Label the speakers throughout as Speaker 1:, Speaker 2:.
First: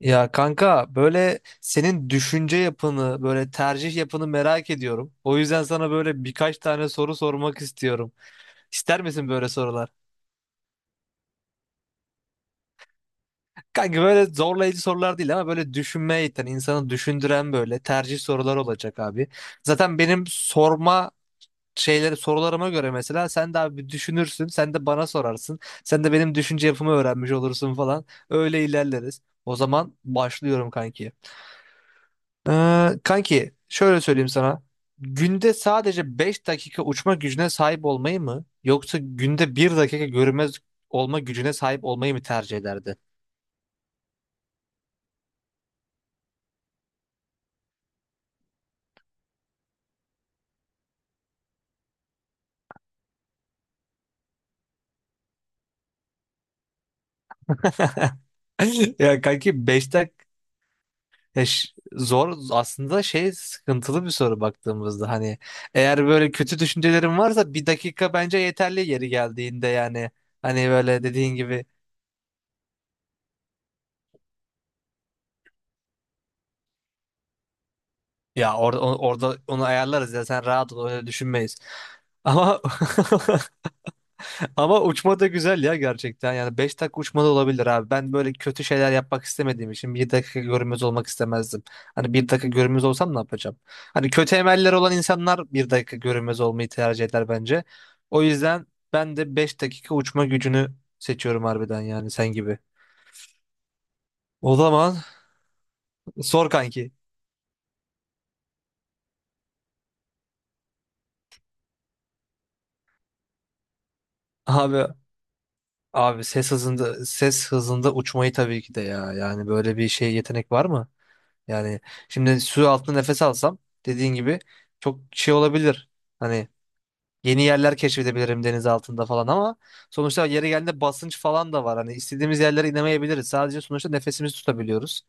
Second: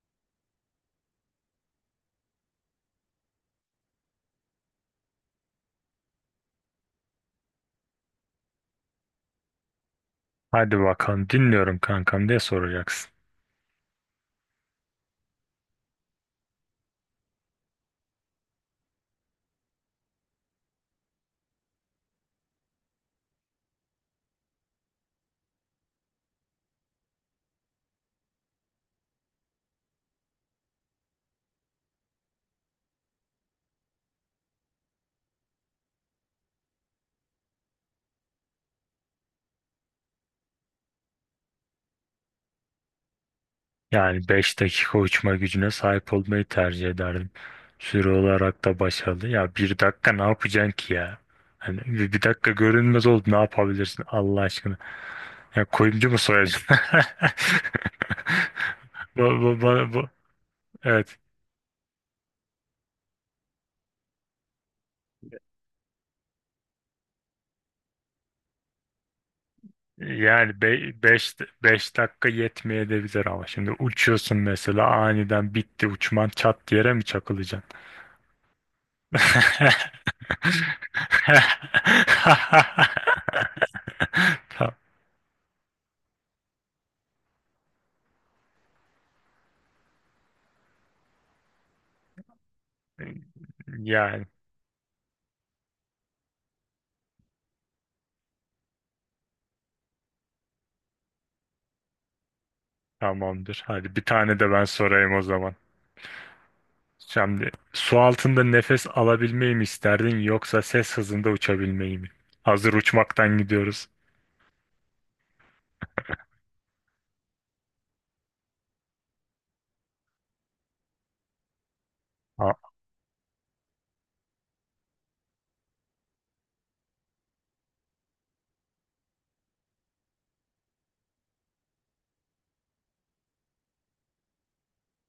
Speaker 1: Ya kanka böyle senin düşünce yapını, böyle tercih yapını merak ediyorum. O yüzden sana böyle birkaç tane soru sormak istiyorum. İster misin böyle sorular?
Speaker 2: Hadi bakalım dinliyorum kankam diye soracaksın.
Speaker 1: Kanka böyle zorlayıcı sorular değil ama böyle düşünmeye iten, insanı düşündüren böyle tercih sorular olacak abi. Zaten benim sorma şeyleri sorularıma göre mesela sen de abi bir düşünürsün, sen de bana sorarsın. Sen de benim düşünce yapımı öğrenmiş olursun falan. Öyle ilerleriz. O zaman başlıyorum kanki. Kanki şöyle söyleyeyim sana. Günde sadece 5 dakika uçma gücüne sahip olmayı mı yoksa günde bir dakika görünmez olma gücüne sahip olmayı mı tercih ederdi?
Speaker 2: Yani 5 dakika uçma gücüne sahip olmayı tercih ederdim. Süre olarak da başarılı. Ya bir dakika ne yapacaksın ki ya? Hani bir dakika görünmez oldu ne yapabilirsin Allah aşkına? Ya kuyumcu mu soyacaksın?
Speaker 1: Ya
Speaker 2: Bu, bu,
Speaker 1: kanki 5
Speaker 2: bu, bu-
Speaker 1: dakika
Speaker 2: evet.
Speaker 1: zor aslında şey, sıkıntılı bir soru baktığımızda. Hani eğer böyle kötü düşüncelerin varsa bir dakika bence yeterli yeri geldiğinde yani,
Speaker 2: Yani
Speaker 1: hani
Speaker 2: be
Speaker 1: böyle
Speaker 2: 5
Speaker 1: dediğin gibi,
Speaker 2: 5 dakika yetmeyebilir ama şimdi uçuyorsun mesela aniden bitti uçman çat yere mi çakılacaksın?
Speaker 1: ya orada orada onu ayarlarız ya, sen rahat ol, öyle düşünmeyiz. Ama
Speaker 2: Tam-
Speaker 1: ama uçma da güzel ya gerçekten. Yani 5 dakika uçma da olabilir abi. Ben böyle kötü şeyler yapmak istemediğim için bir dakika görünmez olmak istemezdim. Hani bir dakika görünmez olsam ne yapacağım? Hani
Speaker 2: Yani
Speaker 1: kötü emeller olan insanlar bir dakika görünmez olmayı tercih eder bence. O yüzden ben de 5 dakika uçma gücünü seçiyorum harbiden yani sen gibi.
Speaker 2: tamamdır. Hadi bir tane de
Speaker 1: O
Speaker 2: ben
Speaker 1: zaman
Speaker 2: sorayım o zaman.
Speaker 1: sor kanki.
Speaker 2: Şimdi su altında nefes alabilmeyi mi isterdin yoksa ses hızında uçabilmeyi mi? Hazır uçmaktan gidiyoruz.
Speaker 1: Abi abi, ses hızında uçmayı tabii ki de ya. Yani böyle bir şey, yetenek var mı? Yani şimdi su
Speaker 2: Ha-
Speaker 1: altında nefes alsam, dediğin gibi, çok şey olabilir. Hani yeni yerler keşfedebilirim deniz altında falan, ama sonuçta yeri geldiğinde basınç falan da var. Hani istediğimiz yerlere inemeyebiliriz. Sadece sonuçta nefesimizi tutabiliyoruz.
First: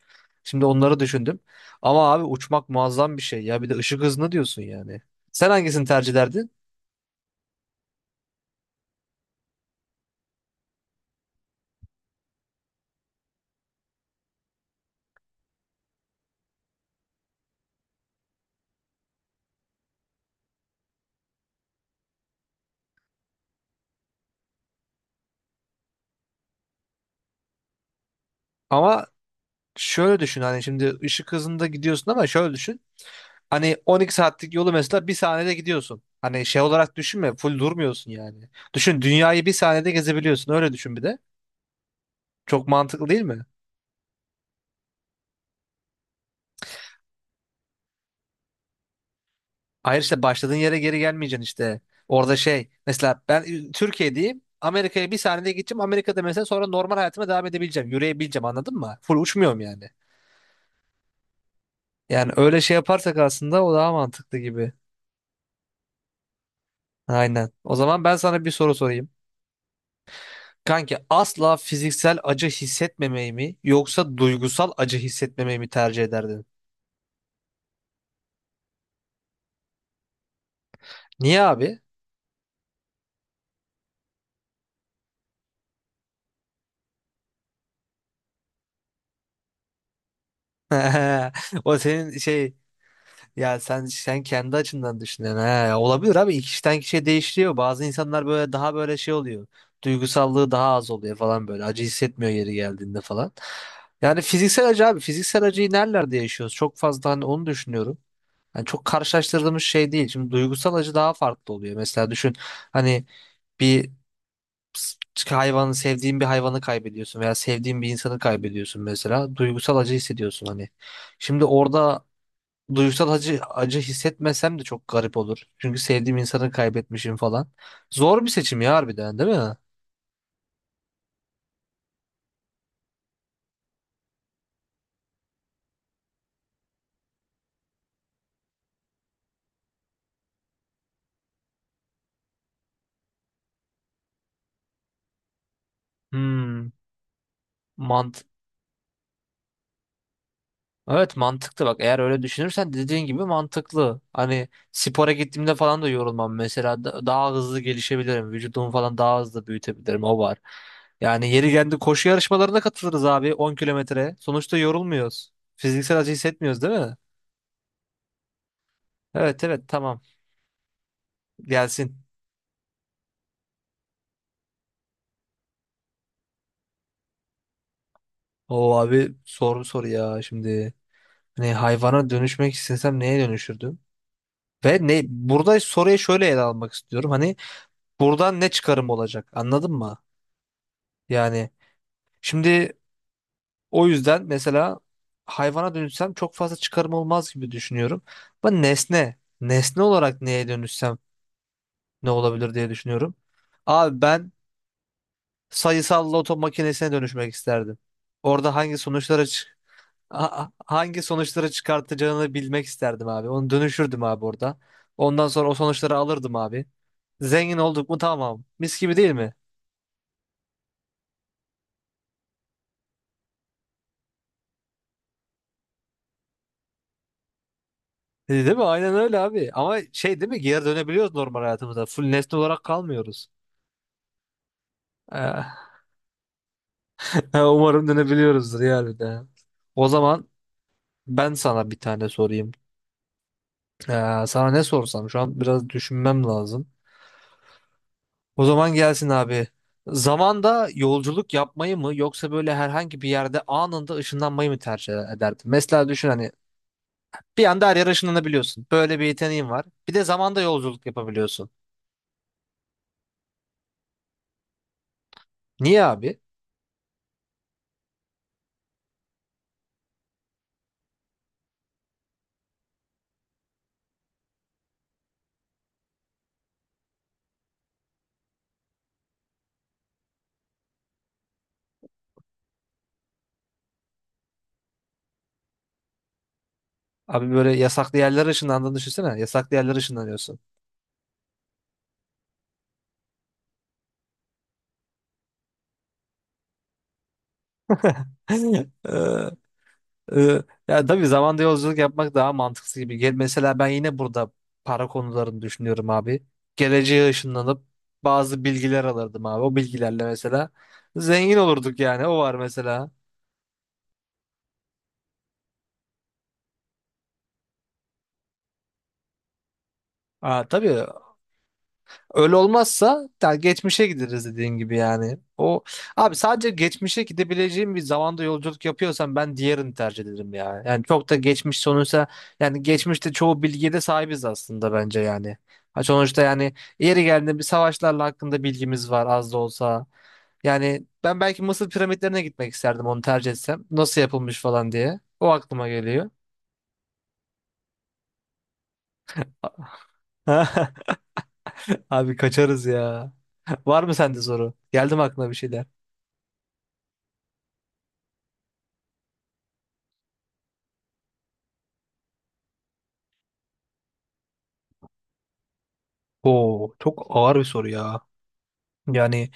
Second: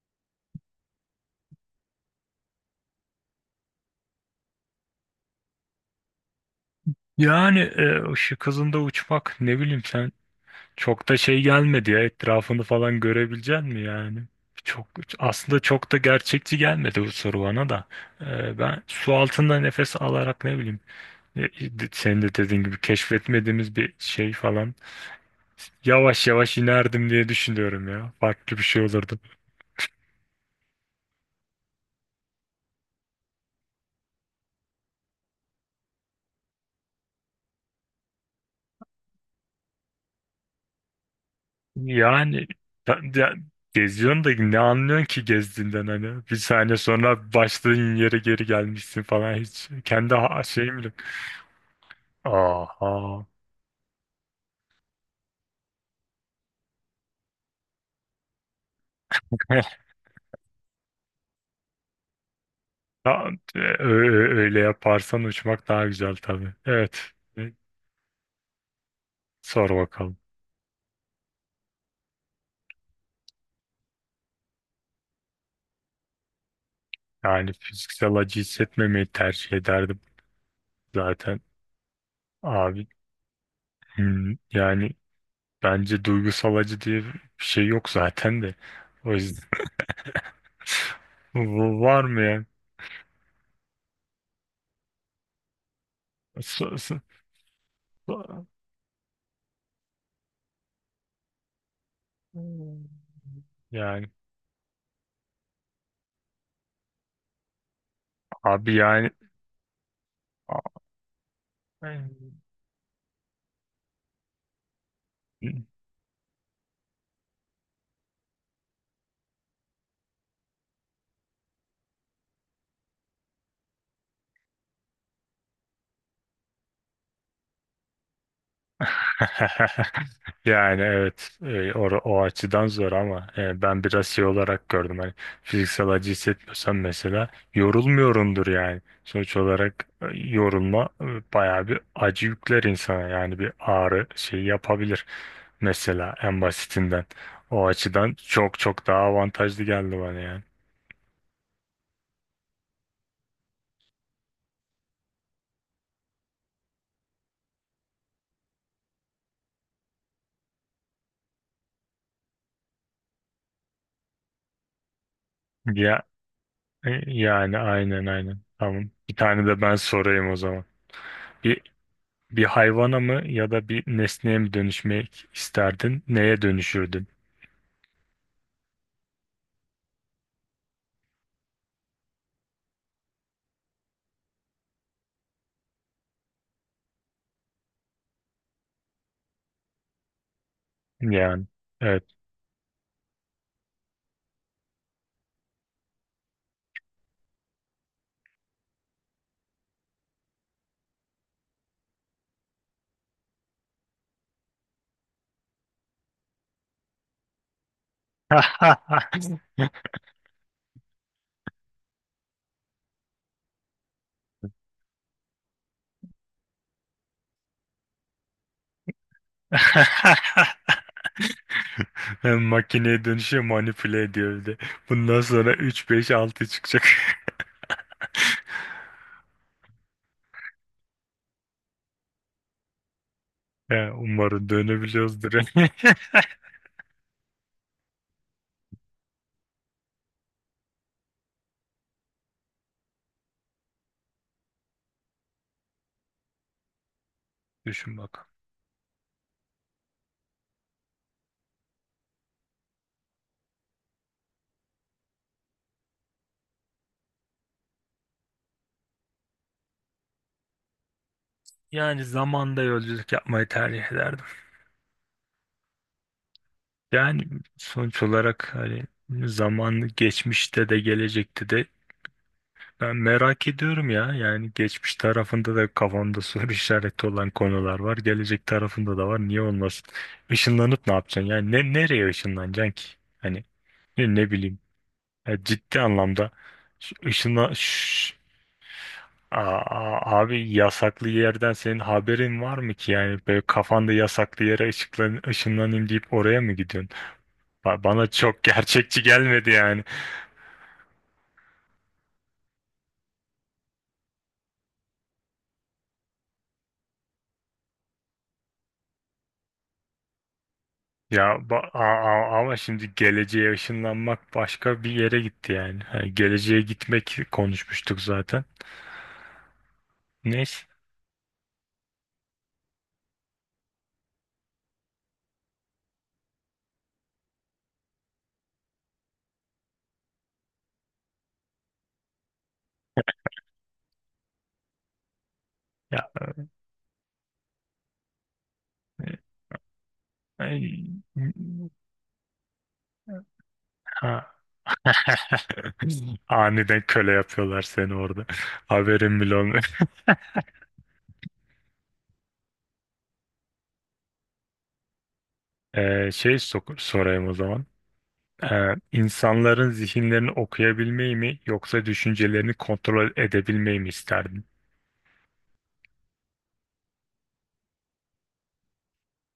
Speaker 1: Şimdi onları düşündüm. Ama abi uçmak muazzam bir şey ya. Bir de ışık hızını diyorsun yani. Sen hangisini tercih ederdin?
Speaker 2: Yani ışık hızında uçmak ne bileyim sen. Çok da şey gelmedi ya etrafını falan görebilecek mi yani? Çok aslında çok da gerçekçi gelmedi bu soru bana da. Ben su altında nefes alarak ne bileyim e, e, senin de dediğin gibi keşfetmediğimiz bir şey falan yavaş yavaş inerdim diye düşünüyorum ya. Farklı bir şey
Speaker 1: Ama
Speaker 2: olurdu.
Speaker 1: şöyle düşün, hani şimdi ışık hızında gidiyorsun, ama şöyle düşün. Hani 12 saatlik yolu mesela bir saniyede gidiyorsun. Hani şey olarak düşünme, full durmuyorsun yani. Düşün, dünyayı bir saniyede gezebiliyorsun. Öyle düşün bir de.
Speaker 2: Yani
Speaker 1: Çok mantıklı
Speaker 2: ben
Speaker 1: değil
Speaker 2: de-
Speaker 1: mi?
Speaker 2: geziyorsun da ne anlıyorsun ki gezdiğinden hani bir saniye sonra başladığın yere geri gelmişsin falan hiç
Speaker 1: Hayır,
Speaker 2: kendi
Speaker 1: işte başladığın
Speaker 2: şeyim
Speaker 1: yere
Speaker 2: bile.
Speaker 1: geri gelmeyeceksin işte. Orada şey, mesela
Speaker 2: Aha.
Speaker 1: ben Türkiye'deyim. Amerika'ya bir saniyede gideceğim. Amerika'da mesela sonra normal hayatıma devam edebileceğim. Yürüyebileceğim, anladın mı? Full uçmuyorum yani. Yani öyle şey yaparsak,
Speaker 2: Ya,
Speaker 1: aslında o daha mantıklı
Speaker 2: öyle
Speaker 1: gibi.
Speaker 2: yaparsan uçmak daha güzel tabii. Evet.
Speaker 1: Aynen.
Speaker 2: E,
Speaker 1: O zaman ben sana bir soru sorayım.
Speaker 2: Sor bakalım.
Speaker 1: Kanki asla fiziksel acı hissetmemeyi mi yoksa duygusal acı hissetmemeyi mi tercih ederdin?
Speaker 2: Yani fiziksel acı hissetmemeyi tercih ederdim zaten.
Speaker 1: Niye abi?
Speaker 2: Abi yani bence duygusal acı diye bir şey yok zaten de. O yüzden.
Speaker 1: O
Speaker 2: Var
Speaker 1: senin
Speaker 2: mı ya?
Speaker 1: şey, ya sen kendi açından düşünüyorsun. He, olabilir abi,
Speaker 2: So-
Speaker 1: kişiden
Speaker 2: so-
Speaker 1: kişiye değişiyor. Bazı insanlar
Speaker 2: so-
Speaker 1: böyle daha böyle şey oluyor. Duygusallığı daha az oluyor falan böyle. Acı hissetmiyor yeri geldiğinde falan.
Speaker 2: Yani
Speaker 1: Yani fiziksel acı abi, fiziksel acıyı nerelerde yaşıyoruz? Çok fazla hani onu düşünüyorum. Yani
Speaker 2: abi
Speaker 1: çok
Speaker 2: yani.
Speaker 1: karşılaştırdığımız şey değil. Şimdi duygusal acı daha farklı oluyor. Mesela düşün, hani bir hayvanı,
Speaker 2: A-
Speaker 1: sevdiğin bir hayvanı kaybediyorsun veya sevdiğin bir insanı kaybediyorsun mesela. Duygusal acı hissediyorsun hani. Şimdi orada duygusal acı hissetmesem de çok garip olur. Çünkü sevdiğim insanı kaybetmişim falan. Zor bir seçim ya harbiden, değil mi?
Speaker 2: Yani evet o açıdan zor ama ben biraz şey olarak gördüm hani fiziksel acı hissetmiyorsam mesela yorulmuyorumdur yani sonuç olarak yorulma bayağı bir acı yükler insana yani bir ağrı şey yapabilir mesela en
Speaker 1: Hmm,
Speaker 2: basitinden o açıdan
Speaker 1: mant
Speaker 2: çok çok daha avantajlı geldi bana yani
Speaker 1: Evet, mantıklı bak, eğer öyle düşünürsen dediğin gibi mantıklı. Hani spora gittiğimde falan da yorulmam mesela. Daha hızlı gelişebilirim. Vücudumu falan daha hızlı büyütebilirim, o var. Yani yeri geldi koşu yarışmalarına katılırız abi, 10 kilometre. Sonuçta yorulmuyoruz. Fiziksel
Speaker 2: ya
Speaker 1: acı hissetmiyoruz, değil mi?
Speaker 2: yani aynen aynen tamam bir
Speaker 1: Evet,
Speaker 2: tane de
Speaker 1: evet,
Speaker 2: ben
Speaker 1: tamam,
Speaker 2: sorayım o zaman. Bir
Speaker 1: gelsin.
Speaker 2: Bir hayvana mı ya da bir nesneye mi dönüşmek isterdin? Neye dönüşürdün?
Speaker 1: O abi soru soru ya şimdi. Hani hayvana dönüşmek istesem neye dönüşürdüm? Ve ne, burada soruyu şöyle ele almak istiyorum. Hani buradan ne çıkarım olacak, anladın mı?
Speaker 2: Yani
Speaker 1: Yani,
Speaker 2: evet.
Speaker 1: şimdi o yüzden mesela hayvana dönüşsem çok fazla çıkarım olmaz gibi düşünüyorum. Ben nesne olarak neye dönüşsem ne olabilir diye düşünüyorum. Abi ben sayısal loto makinesine dönüşmek isterdim. Orada hangi sonuçları çıkartacağını bilmek isterdim abi. Onu dönüşürdüm abi orada. Ondan sonra o sonuçları alırdım abi. Zengin olduk mu, tamam. Mis gibi, değil mi?
Speaker 2: Makineye dönüşüyor manipüle ediyor bir de. Bundan sonra 3 5 6 çıkacak.
Speaker 1: Değil mi? Aynen öyle abi. Ama şey, değil mi? Geri dönebiliyoruz normal hayatımıza. Full nesne olarak kalmıyoruz.
Speaker 2: Ya, umarım dönebiliyoruzdur.
Speaker 1: Ee, Umarım dönebiliyoruzdur ya bir de. O zaman ben sana bir tane sorayım. Sana ne sorsam şu an biraz düşünmem lazım.
Speaker 2: Düşün bakalım.
Speaker 1: O zaman gelsin abi. Zamanda yolculuk yapmayı mı yoksa böyle herhangi bir yerde anında ışınlanmayı mı tercih ederdin? Mesela düşün, hani bir anda her yere ışınlanabiliyorsun. Böyle bir yeteneğin var. Bir de zamanda yolculuk yapabiliyorsun.
Speaker 2: Yani zamanda yolculuk yapmayı tercih ederdim.
Speaker 1: Niye abi?
Speaker 2: Yani sonuç olarak hani zamanı geçmişte de gelecekte de. Ben merak ediyorum ya. Yani geçmiş tarafında da kafamda soru işareti olan konular var. Gelecek tarafında da var. Niye olmasın? Işınlanıp ne yapacaksın? Yani nereye ışınlanacaksın ki? Hani ne bileyim. Ya ciddi anlamda
Speaker 1: Abi
Speaker 2: ışınla...
Speaker 1: böyle yasaklı yerlere ışınlandığını düşünsene.
Speaker 2: Aa,
Speaker 1: Yasaklı yerlere
Speaker 2: aa,
Speaker 1: ışınlanıyorsun.
Speaker 2: abi yasaklı yerden senin haberin var mı ki? Yani böyle kafanda yasaklı yere ışınlanayım deyip oraya mı gidiyorsun? Bana çok gerçekçi
Speaker 1: Ee,
Speaker 2: gelmedi yani.
Speaker 1: Ee, ya tabii, zamanda yolculuk yapmak daha mantıklı gibi. Mesela ben yine burada para konularını düşünüyorum abi. Geleceğe ışınlanıp bazı bilgiler alırdım abi. O bilgilerle mesela zengin
Speaker 2: Ya
Speaker 1: olurduk yani. O var
Speaker 2: ama
Speaker 1: mesela.
Speaker 2: şimdi geleceğe ışınlanmak başka bir yere gitti yani. Hani geleceğe gitmek konuşmuştuk zaten.
Speaker 1: Aa,
Speaker 2: Neyse.
Speaker 1: tabii. Öyle olmazsa yani geçmişe gideriz dediğin gibi yani. O abi, sadece geçmişe gidebileceğim bir zamanda yolculuk yapıyorsam ben diğerini tercih ederim ya. Yani çok da geçmiş sonuçta, yani geçmişte çoğu bilgiye de sahibiz aslında bence yani. Ha
Speaker 2: Ya,
Speaker 1: sonuçta yani, yeri geldiğinde bir savaşlarla hakkında bilgimiz var
Speaker 2: e,
Speaker 1: az da olsa. Yani
Speaker 2: ay,
Speaker 1: ben belki Mısır piramitlerine gitmek isterdim, onu tercih etsem. Nasıl
Speaker 2: ha.
Speaker 1: yapılmış falan diye. O aklıma geliyor.
Speaker 2: Aniden köle yapıyorlar seni orada. Haberin bile olmuyor.
Speaker 1: Abi kaçarız ya. Var mı sende soru? Geldi mi aklına bir şeyler?
Speaker 2: Şey sorayım o zaman. İnsanların zihinlerini okuyabilmeyi mi yoksa düşüncelerini kontrol edebilmeyi mi isterdin?
Speaker 1: Oo, çok ağır bir soru ya. Yani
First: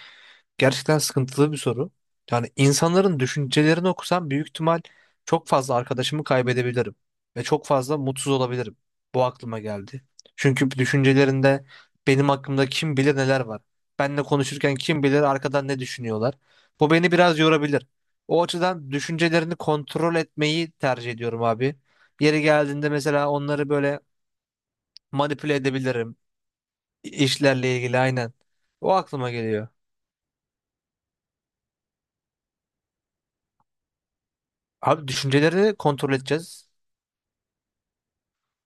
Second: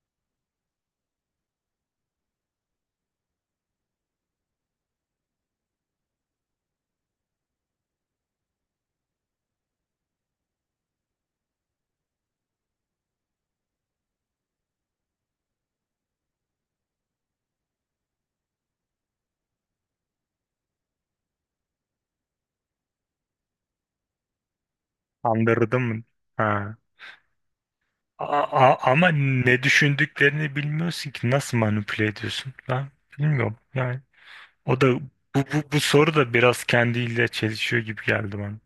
Speaker 1: gerçekten sıkıntılı bir soru. Yani insanların düşüncelerini okusam, büyük ihtimal çok fazla arkadaşımı kaybedebilirim ve çok fazla mutsuz olabilirim. Bu aklıma geldi. Çünkü düşüncelerinde benim hakkımda kim bilir neler var. Benle konuşurken kim bilir arkadan ne düşünüyorlar. Bu beni biraz yorabilir. O açıdan düşüncelerini kontrol etmeyi tercih ediyorum abi. Yeri geldiğinde mesela onları böyle manipüle
Speaker 2: Andırdım.
Speaker 1: edebilirim.
Speaker 2: Ha.
Speaker 1: İşlerle ilgili, aynen.
Speaker 2: A-
Speaker 1: O
Speaker 2: a- ama
Speaker 1: aklıma
Speaker 2: ne
Speaker 1: geliyor.
Speaker 2: düşündüklerini bilmiyorsun ki nasıl manipüle ediyorsun? Ben bilmiyorum. Yani o da bu,
Speaker 1: Abi
Speaker 2: bu,
Speaker 1: düşünceleri
Speaker 2: bu
Speaker 1: kontrol
Speaker 2: soru da biraz
Speaker 1: edeceğiz.
Speaker 2: kendiyle çelişiyor gibi geldi bana.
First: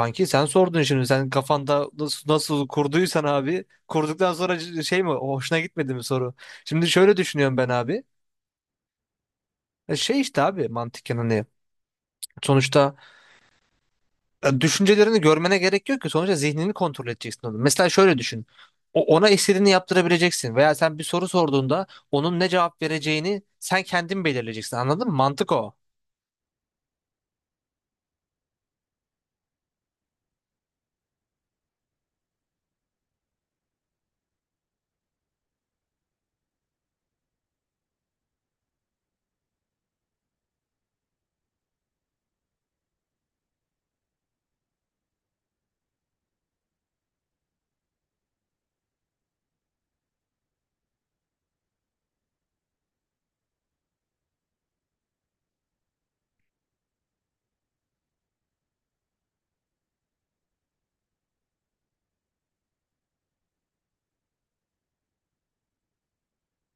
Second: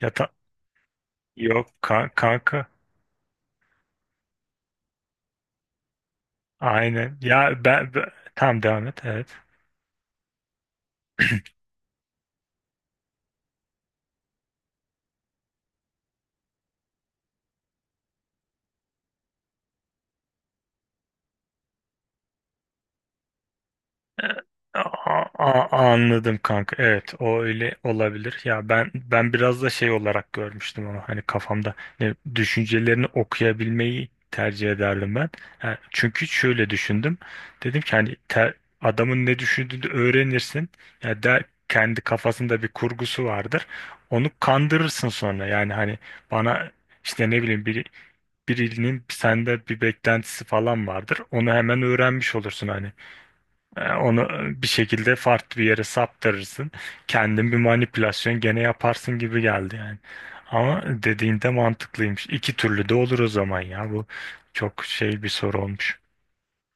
Speaker 2: Ya
Speaker 1: sen sordun şimdi. Sen
Speaker 2: yok
Speaker 1: kafanda nasıl,
Speaker 2: kanka.
Speaker 1: nasıl kurduysan abi. Kurduktan sonra şey mi? Hoşuna gitmedi mi soru? Şimdi şöyle
Speaker 2: Aynen.
Speaker 1: düşünüyorum
Speaker 2: Ya
Speaker 1: ben abi.
Speaker 2: tamam devam et. Evet.
Speaker 1: Şey işte abi, mantıken hani. Sonuçta düşüncelerini görmene gerek yok ki. Sonuçta zihnini kontrol edeceksin onu. Mesela şöyle düşün. Ona istediğini yaptırabileceksin. Veya sen bir soru sorduğunda onun ne cevap vereceğini sen kendin belirleyeceksin. Anladın mı?
Speaker 2: A-
Speaker 1: Mantık
Speaker 2: a-
Speaker 1: o.
Speaker 2: anladım kanka. Evet, o öyle olabilir. Ya ben biraz da şey olarak görmüştüm onu. Hani kafamda düşüncelerini okuyabilmeyi tercih ederdim ben. Ha, çünkü şöyle düşündüm. Dedim ki hani adamın ne düşündüğünü öğrenirsin. Ya der kendi kafasında bir kurgusu vardır. Onu kandırırsın sonra. Yani hani bana işte ne bileyim birinin sende bir beklentisi falan vardır. Onu hemen öğrenmiş olursun hani. Onu bir şekilde farklı bir yere saptırırsın. Kendin bir manipülasyon gene yaparsın gibi geldi yani. Ama dediğinde mantıklıymış. İki türlü de olur o zaman ya. Bu çok şey bir soru olmuş.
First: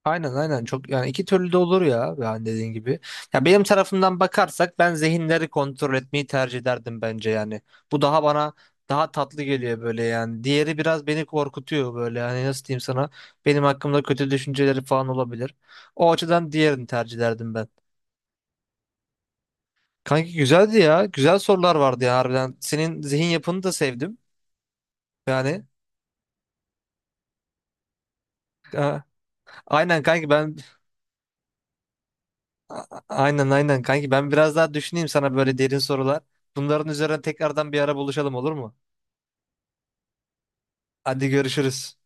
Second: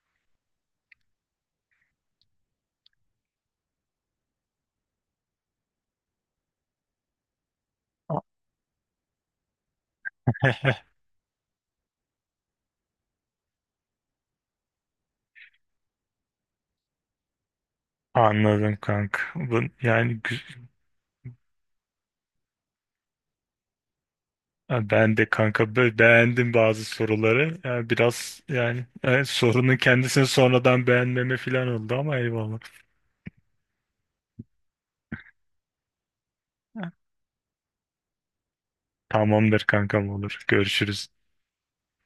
Speaker 1: Aynen, aynen, çok yani, iki türlü de olur ya yani, dediğin gibi. Ya benim tarafımdan bakarsak ben zihinleri kontrol etmeyi tercih ederdim bence yani. Bu
Speaker 2: A-
Speaker 1: daha bana daha tatlı geliyor böyle yani. Diğeri biraz beni korkutuyor böyle yani, nasıl diyeyim sana, benim hakkımda kötü düşünceleri falan olabilir. O açıdan diğerini tercih ederdim ben.
Speaker 2: Anladım kanka. Bu, yani
Speaker 1: Kanki
Speaker 2: gü-
Speaker 1: güzeldi ya. Güzel sorular vardı ya harbiden. Senin zihin yapını da sevdim.
Speaker 2: ben de
Speaker 1: Yani
Speaker 2: kanka beğendim bazı soruları. Yani biraz yani
Speaker 1: e,
Speaker 2: sorunun
Speaker 1: aynen
Speaker 2: kendisini
Speaker 1: kanki ben
Speaker 2: sonradan beğenmeme falan oldu ama eyvallah.
Speaker 1: Aynen, aynen kanki, ben biraz daha düşüneyim sana böyle derin sorular. Bunların üzerine tekrardan bir ara buluşalım, olur mu?
Speaker 2: Tamamdır kankam olur. Görüşürüz.
Speaker 1: Hadi görüşürüz.